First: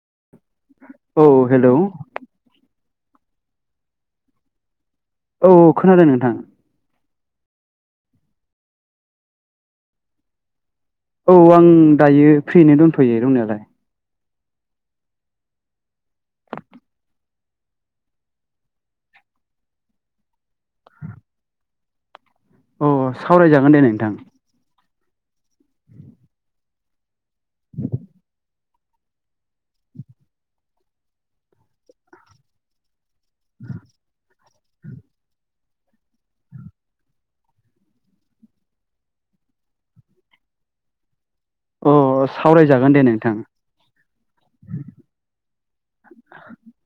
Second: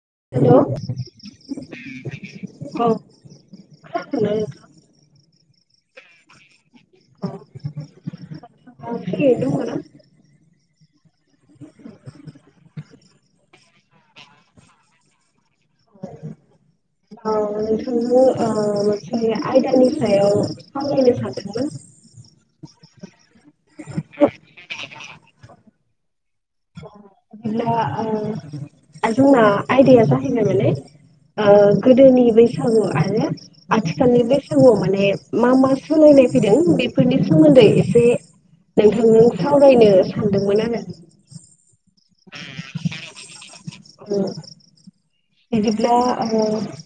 Hello औ। खोनादों ना नोंथां? औ औ खोनादों नोंथां। औ फ्रियैनो दङ'ना? औ आं दायो फ्रियैनो दोनथ'यो दंनायालाय। औ। औ नोंथांनो ओ मोनसे आयदानि सायाव सावरायनो सानदोंमोन। अ सावरायजागोन दे नोंथां। बिदिब्ला ओ जोंना आयदाया जाहैबाय माने ओ गोदोनि बैसागु आरो आथिखालनि बैसागु गुयाव माने मा मा सोलायनाय फैदों बेफोरनि सोमोनदै एसे नोंथांजों सावरायनो सानदोंमोन आरो अ सावरायजागोन दे नोंथां। ओम बिदिब्ला ओ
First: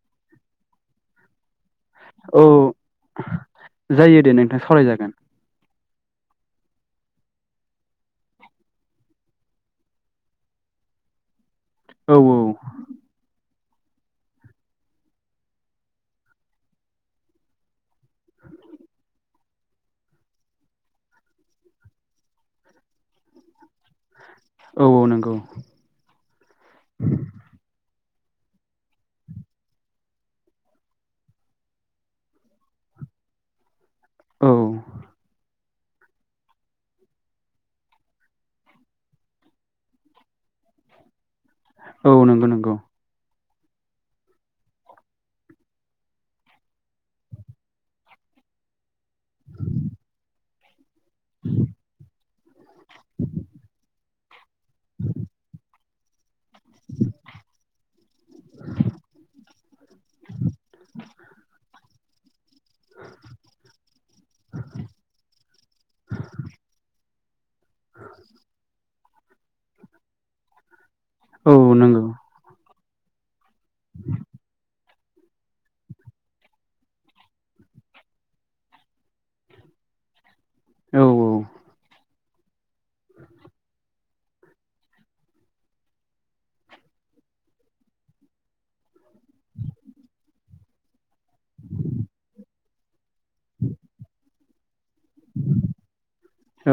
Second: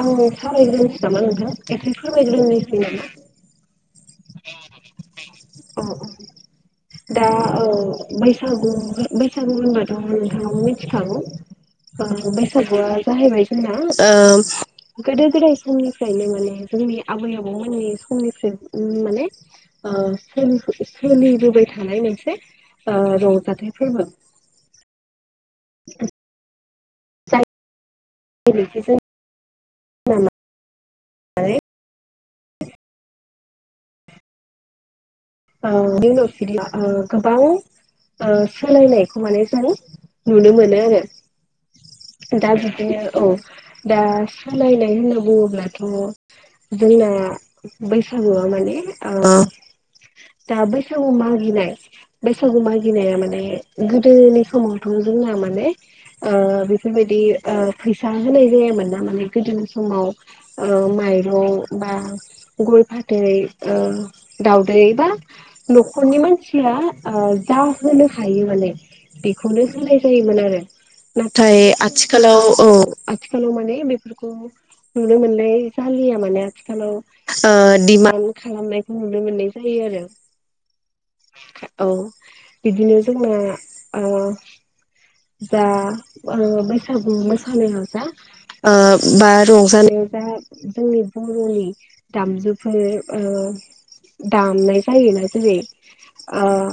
आंनो सावरायग्रोनसै नामा नोंथां। ए्से औ फोरमायग्रोनोसै नामा? जायो दे नोंथाङा सावरायजागोन। अ अ। दा औ बैसागु बैसागु होनबाथ' नोंथाङा मिथिखागौ औ ओ बैसागुया जाहैबाय ओ गोदो गोदाय समनिफ्रायनो माने जोंनि आबै आबौ मोननि समनिफ्राय ओ माने सोलि सोलिबोबाय थानाय थानाय मोनसे ओ रंजाथाइ फोरबो औ औ नंगौ। आ [unintelligible] [unintelligible] औ नो ओ गोबां सोलायनायखौ माने जोंङ नुनो मोनो आरो औ नंगौ दा नंगौ बिदिनो औ। दा सोलायनाय होनना बुङोब्लाथ' जोंना बैसागुआव माने दा बैसागु मागिनाय बैसागु मागिनाया माने गोदोनि समावथ' जोंना माने बेफोरबायदि फैसा होनाय जायामोन ना माने गोदोनि समाव माइ मर बा गय फाथै दावदै न'खरनि मानसिया जाहोनो हायो माने बेखौनो होनाय जायोमोन आरो औ नाथाय नंगौ आथिखालाव औ स' मानि बेफोरखौ नुनो मोननाय जालिया माने आथिखालाव दिडिमान्ड खालामनायखौ नुनो मोननाय जायो आरो औ औ। बिदिनो जोंना जा बैसागु मोसानाययाव जा। ओ बा रंजानायाव जा जोंनि बर'नि दामजुफोर दामनाय जायोना जेरै औ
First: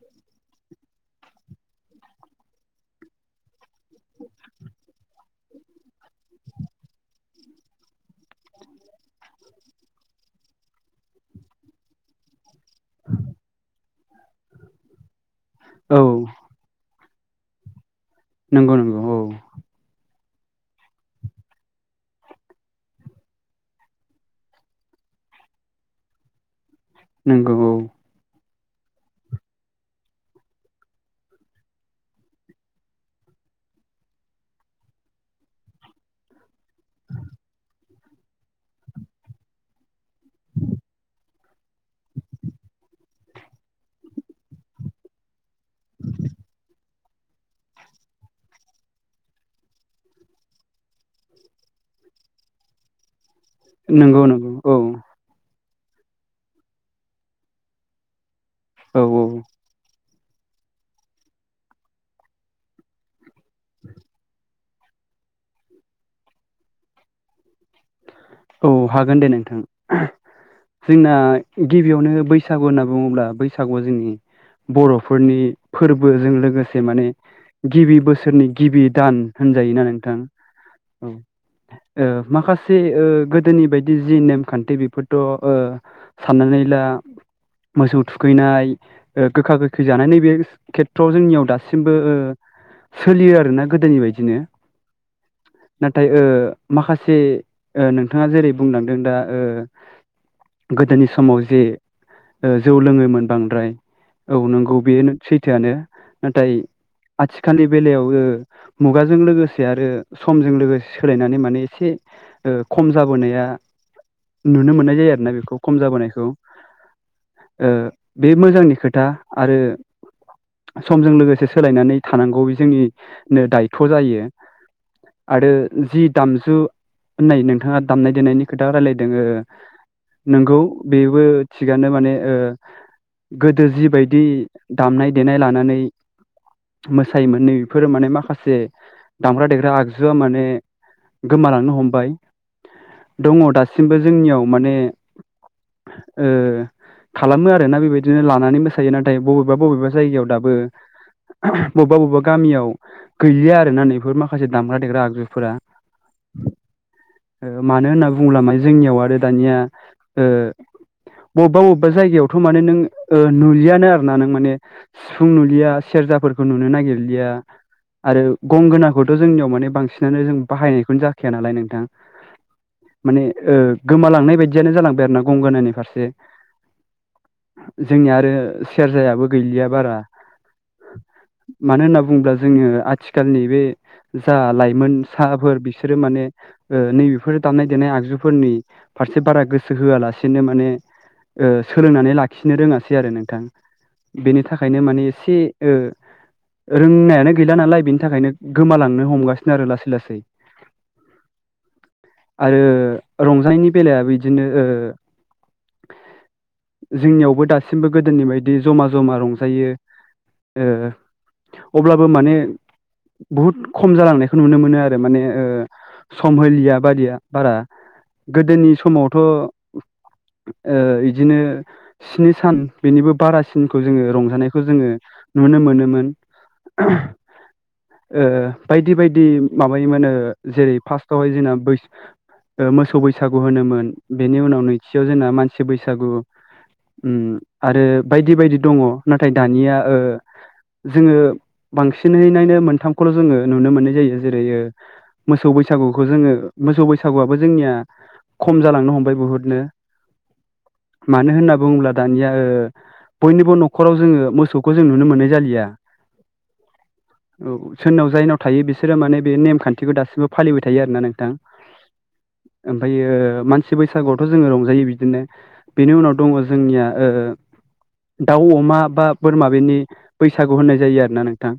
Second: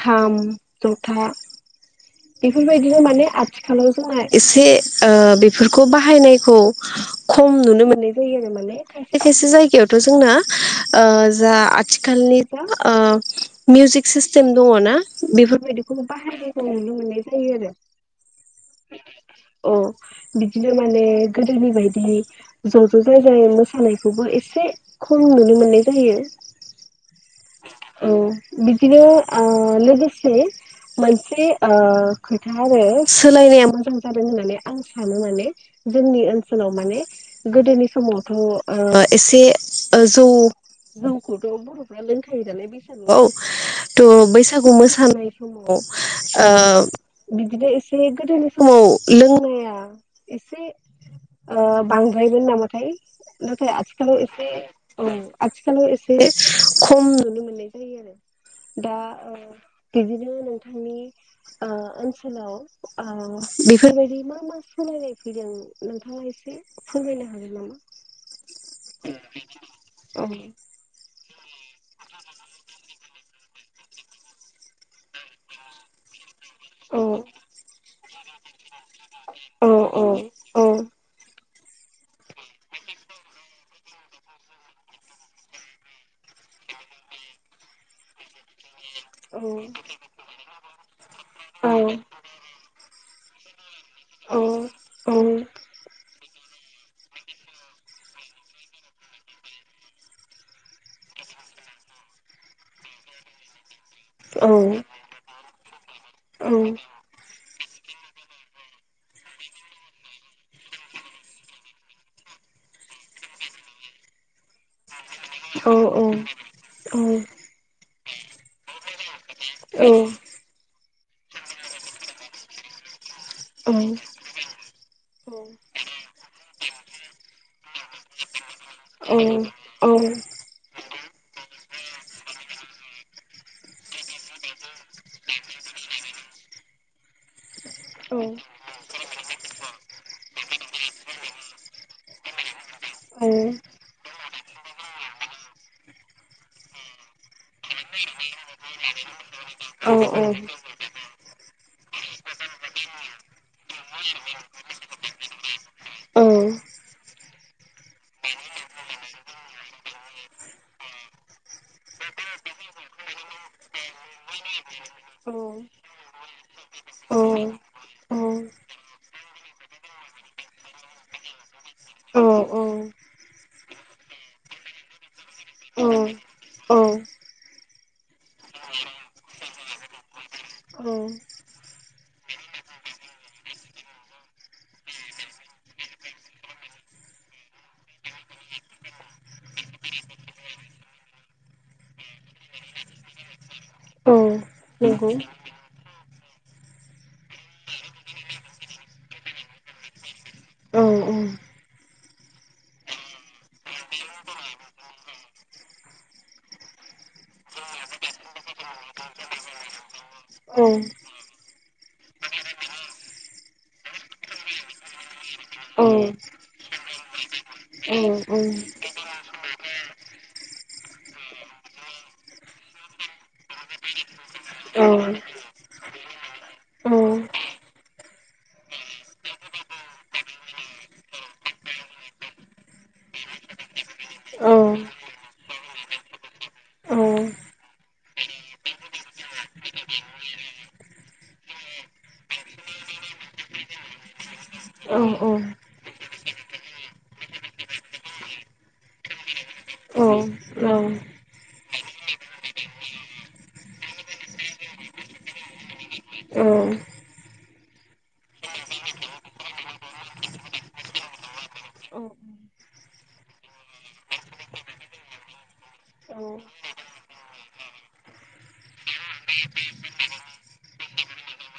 खाम, था बेफोरबायदिनो माने आथिखालाव जोंना एसे बेफोरखौ बाहायनायखौ खम नुनो मोननाय जायो आरो माने खायसे खायसे जायगायावथ' जोंना जा आथिखालनि दा मिउजिक सिस्टेम दङ ना बेफोरबायदिखौ औ बाहायनायखौ नुनो मोननाय जायो आरो नंगौ नंगौ औ। बिदिनो माने गोदोनि बदि ज' ज' जाय जाय मोसानायखौबो एसे खम नुनो मोननाय जायो। नंगौ औ। बिदिनो लोगोसे मोनसे खोथा आरो सोलायनाया मोजां जादों होननानै आं सानो माने। जोंनि ओ ाव माने गोदोनि समावथ' एसे जौ जौखौथ' बर'फ्रा लोंखायो नालाय बैसागुआव थ' बैसागु मोसानाय समाव बिदिनो एसे गोदोनि समाव लोंनाया एसे। बांद्रायमोन नामाथाय? नाथाय आथिखालाव नंगौ एसे नंगौ औ आथिखालाव एसे खम नुनो मोननाय जायो आरो। दा औ औ बिदिनो नोंथांनि। ओनसोलाव बेफोरबायदि मा मा सोलायनाय फैदों नोंथाङा एसे। एसे फोरमायनो हागोन नामा? औ हागोन दे नोंथां। नामा? जोंना गिबियावनो बैसागु होनना बुङोब्ला बैसागुआ जोंनि बर'फोरनि फोरबोजों लोगोसे औ माने गिबि बोसोरनि गिबि। दान औ होनजायोना औ नोंथां औ माखासे। गोदोनि बायदि जि नेमखान्थि बेफोरथ' साननानै ला मोसौ थुखैनाय गोखा गोखै जानाय नै बेे खेथ्रआव जोंनियाव दासिमबो सोलियो आरोना। गोदोनि बायदिनो नाथाय माखासे नों नोंथाङा जेरै बुंलांदों दा। गोदोनि समाव जे जौ लोङोमोन बांद्राय। औ नंगौ बे सैथोआनो नाथाय आथिखाल आथिखालनि बेलायाव मुगाजों लोगोसे आरो समजों लोगोसे सोलायनानै माने एसे खम जाबोनाया नुनो मोननाय जायो आरो। बे खम औ जाबोनायखौ बे मोजांनि खोथ औ। समजों लोगोसे सोलायनानै थानांगौ बे जोंनि। दायथ' जायो आरो जि दामजु नै नों नोंथाङा दामनाय देनायनि खोथा रायलायदों नंगौ बेबो थिगानो माने गोदो जिबायदि दामनाय देनाय लानानै। मोसायोमोन नै बेफोर माने माखासे दामग्रा देग्रा आगजुआ माने गोमालांनो हमबाय। दङ दासिमबो जोंनियाव माने खालामो आरोना बेबायदिनो लानानै मोसायो नाथाय बबेबा बबेबा जायगायाव औ दाबो। बबेबा बबेबा गामियाव गैलिया आरोना नैफोर माखासे दामग्रा देग्रा आगजुफोरा। औ। मानो होनना बुङोबला म जोंनियाव आरो दानिया। बबेबा बबेबा जायगायावथ' माने नों नुुलियानो आरोोना नों माने औ सिफुं नुलिया सेर बुरजाफोरखौ नुनो औ नागिरलिया। आरो गंगोनाखौथ' जोंनियाव माने बांसिनानो जों बाहायनायखौनो जाखाया नालाय नोंथां। औ औ माने गोमालांनाय बायदियानो जालांबाय आरोोना गंगोनानि फारसे औ जोंनिया आरो सेरजायाबो गैलिया बारा औ मानो होनना बुङोब्ला जोङो आथिखालनि बे जा लाइमोन साफोर बिसोरो माने ओ नैबेफोर दामनाय देनाय आगजुफोरनि फारसे बारा गोसो होआलासेनो माने ओ सोलोंनानै लाखिनो रोङासै आरो नोंथां औ बेनि थाखायनो माने नंगौ एसे ओ रोंनायानो गैला नालाय बेनि थाखायनो गोमालांनो हमगासिनो आरो लासै लासै। औ औ आरो रंजानायनि बेलायो बिदिनो ओ जोंनियावबो दासिमबो गोदोनि बायदि जमा जमा रंजायो। औ ओ अब्लाबो माने बहुद खम जालांनायखौ नुनो मोनो आरो माने ओ सम होलिया बायिया बारा गोदोनि समावथ' बिदिनो स्नि सान बेनिबो बारासिनखौ जोङो रंजानायखौ जोङो नुनो मोनोमोन। ओ बायदि बायदि माबायोमोनो जेरै फार्स्टआवहाय जोंना बैस मोसौ बैसागु होनोमोन बेनि उनाव नैथियाव जोंना मानसि बैसागु आरो बायदि बायदि दङ नाथाय दानिया ओ जोङो बांसिनैनायनो मोनथामखौल' जोङो नुनो मोननाय जायो जेरै ओ मोसौ बैसो बसागुखौ जोङो मोसौ बैसागुआबो जोंनिया खम जालांनो हमबाय बुहुदनो। औ मानो होनना बुङोब्ला दानिया ओ बयनिबो न'खराव जोङो मोसौखौ जों नुनो मोननाय जालिया। अ औ सोरनाव जायनाव थायो बिसोरो माने बे नेमखान्थिखौ दासिमबो फालिबाय थायो आरोोना नोंथां। [inaudible] ओमफ्रायो मानसि बैसागुआवथ' जोङो रंजायो बिदिनो बेनि उनाव दङ जोंनिया ओ दाउ अमा बा बोरमा बेनि बैसागु होननाय जायो आरो ना नोंथां।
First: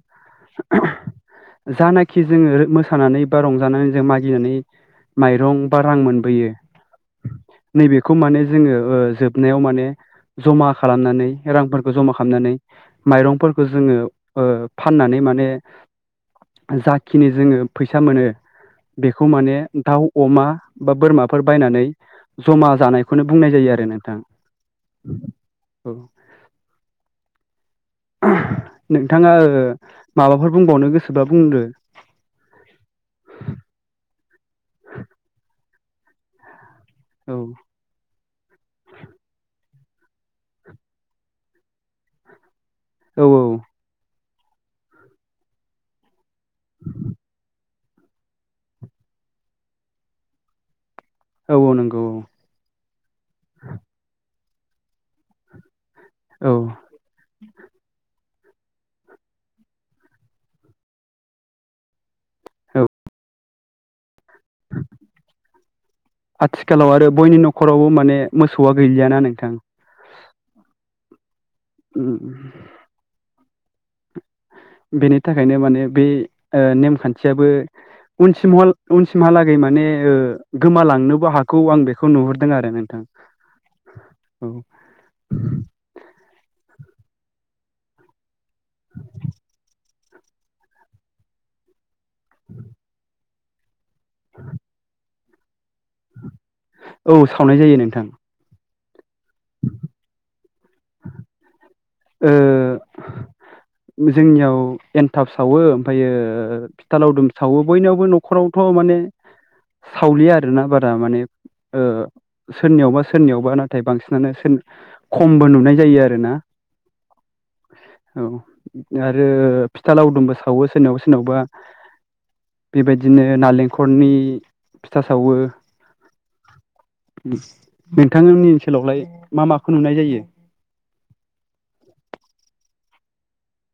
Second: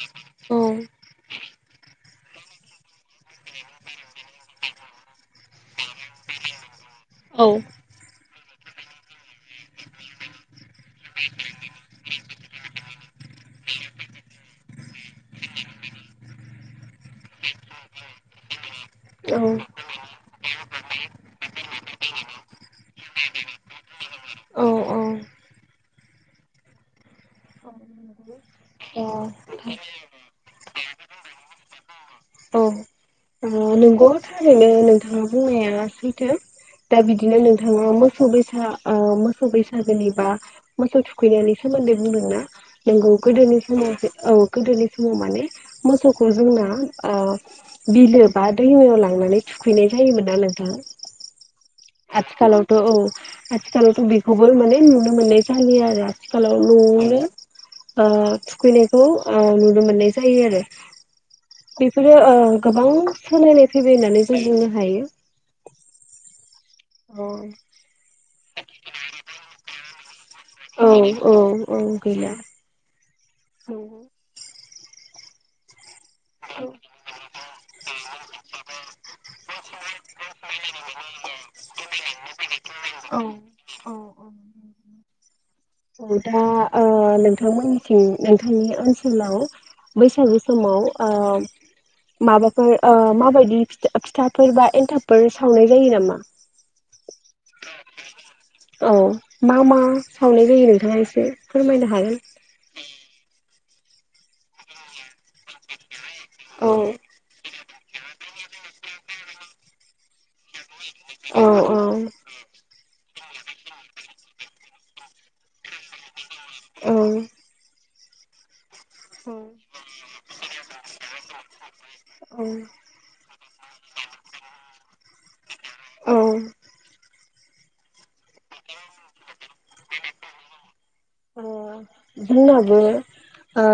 जानाखि जोङो मोसानानै बा रंजानानै जों मागिनानै माइरं बा रां मोनबोयो। औ खौ माने जोङो ओ जोबनायाव माने जमा खालामनानै रांफोरखौ जमा खालामनानै माइरंफोरखौ जोङो ओ फाननानै माने जाखिनि जोङो फैसा मोनो। बेखौ माने दाउ अमा बा बोरमाफोर बायनानै जमा जानायखौनो बुंनाय जायो। नोंथां औ औ नोंथाङा माबाफोर बुंबावनो गोसोबा बुंदो। औ नंगौआ थारैनो नोंथाङा बुंनाया सैथो। दा औ बिदिनो नोंथाङा मोसौ बैसा ओ मोसौ बैसा जेनेबा मोसौ थुखैनायनि सोमोन्दै बुंदों ना नोंगौ औ गोदोनि समावसो औ गोदोनि समाव माने मोसौखौ जोंना ओ बिलो बा दैमायाव लांनानै थुखैनाय जायोमोन ना नोंथां। औ औ नंगौ औ आथिखालावथ' औ आथिखालथ' बिदि खौबो मोने नुनो मोननाय जायो आरो आथिखालाव औ नुनो मोनो ओ थुखैनायखौ नुनो मोननाय जायो आरो। बेफोरो ओ गोबां औ सोलायनाय फैबाय होननानै जों बुंनो हायो। आथिखालाव आरो औ बयनि न'खरावबो माने मोसौआ गैलियाना नोंथां। औ औ औ उम गैला औ बेनि थाखायनो माने बे ओ नेमखान्थियाबो उनसिमहालागै माने ओ गोमालांनोबो हाखौ आं बेखौ नुहुरदों। आरो नोंथां औ औ औ औ दा नोंथाङा ओ नोंथांमोननिथिं नोंथांनि ओनसोलाव बैसागु समाव ओ माबाफोर माबायदि फिथाफोर बा एन्थाबफोर सावनाय जायो नामा? औ सावनाय जायो नोंथां। औ मा मा सावनाय जायो नोंथाङा एसे फोरमायनो हागोन। ओ जोंनियाव एन्थाब सावो ओमफ्रायो औ फिथा लावदुम सावो। बयनावबो न'खरावथ' माने सावलिया आरोना बारा दा माने औ सोरनियावबा सोरनियावबा नाथाय बांसिनानो सोर खमबो नुनाय जायो आरो ना। औ औ आरो औ फिथा लावदुमबो सावो सोरनावबा सोरनावबा बेबायदिनो नालेंखलनि फिथा सावो। औ नोंथांनि ओनसोलावलाय मा माखौ नुनाय जायो? अ जोंनावबो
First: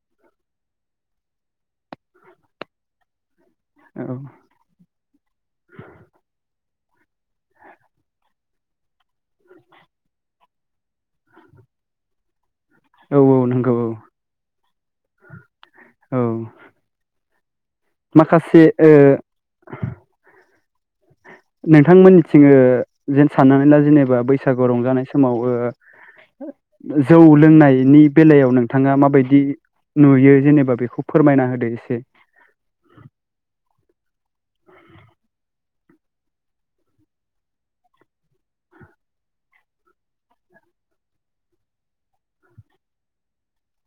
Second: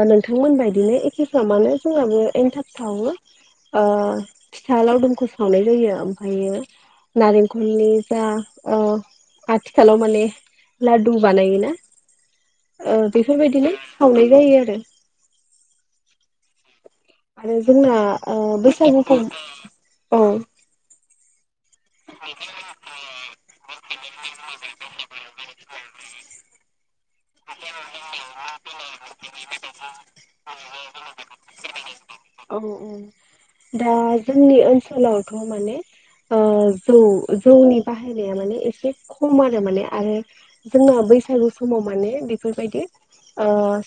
नोंथांमोनबायदिनो एखेफ्रा मानो जोंहाबो एनथाब सावो। औ फिथा लावदुमखौ सावनाय जायो। ओमफ्रायो नारेंखलनि जा अ आथिखालाव माने लाडु बानायोना। औ बेफोरबायदिनो सावनाय जायो आरो। औ आरो जोंना माखासे ओ बैसागुखौ औ नोंथांमोननिथिङो जेन साननानै ला जेनेबा बैसागु रंजानाय समाव औ जौ लोंनायनि बेलायाव नोंथाङा माबायदि नुयो जेनेबा बेखौ फोरमायना होदो एसे। औ औ दा जोंनि ओनसोलावथ' माने जौ जौनि बाहेरा माने एसे खम आरो माने आरो जों बैसागु समाव माने बेफोरबायदि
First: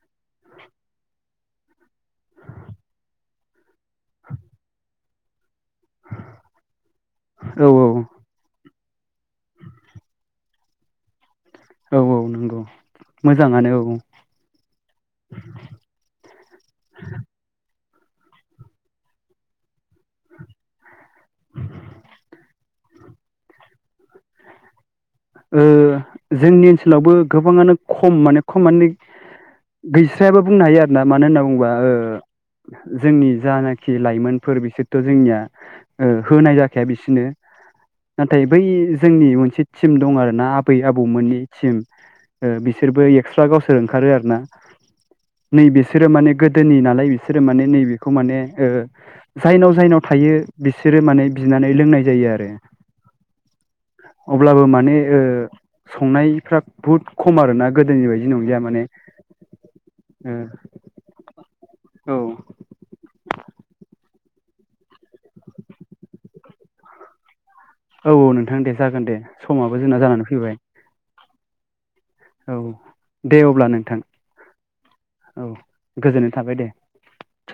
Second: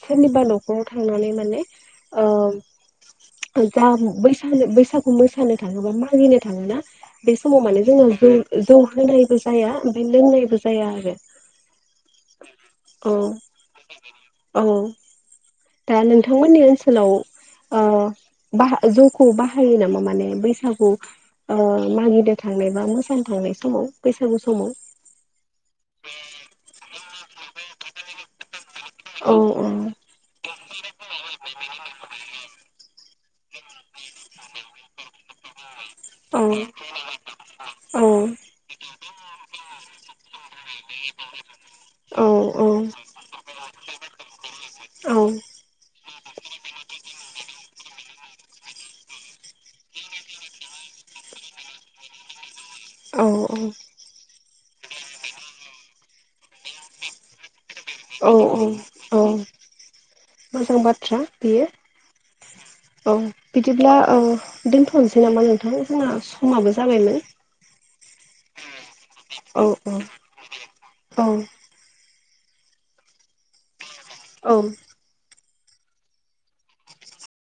सोरनिबा न'खराव थांनानै माने [unintelligible] जा बैसागो बैसागु मोसानो थाङो बा मागिनो थाङोना बे समाव औ माने जोङो जौ ओ जौ होनायबो जाया ओमफ्राय लोंनायबो जाया आरो। औ नंगौ औ मोजाङानो औ औ दा नोंथांमोननि ओनसोलाव ओ बाहा जौखौ बाहायो नामा माने बैसागु ओ मागिनो थांनाय बा मोसानो थांनाय समाव? बैसागु समाव ओ जोंनि ओनसोलावबो गोबाङानो खम माने खम मानि औ गैस्रायाबो बुंनो हायो आरोना मानो होनना बुङोबा ओ जोंनि जानाखि लाइमोनफोर बिसोरथ' जोंनिया ओ औ होनाय जाखाया बिसोरनो औ नाथाय बै जोंनि मोनसे टिम दं आरो ना आबै आबौमोननि टिम औ ओ बिसोरबो एक्सट्रा गावसोर ओंखारो आरोना। औ नै बिसोरो माने गोदोनि नालाय बिसोर माने नैबेखौ माने ओ जायनाव जायनाव थायो बिसोरो माने बिनानै लोंनाय जायो आरो। आरो। औ औ अब्लाबो माने संनायफ्रा बुहुद खम आरोना। गोदोनि बायदि औ नंलिया औ माने औ मोजां बाथ्रा बेयो। ओ औ बिदिब्ला ओ दोनथ'नोसै नामा नोंथां? जोंना समाबो जाबायमोन। औ औ नोंथां दे जागोन दे औ समाबो जोंना जानानै फैबाय। औ औ दे अब्ला नोंथां। औ औ गोजोननाय थाबाय दे।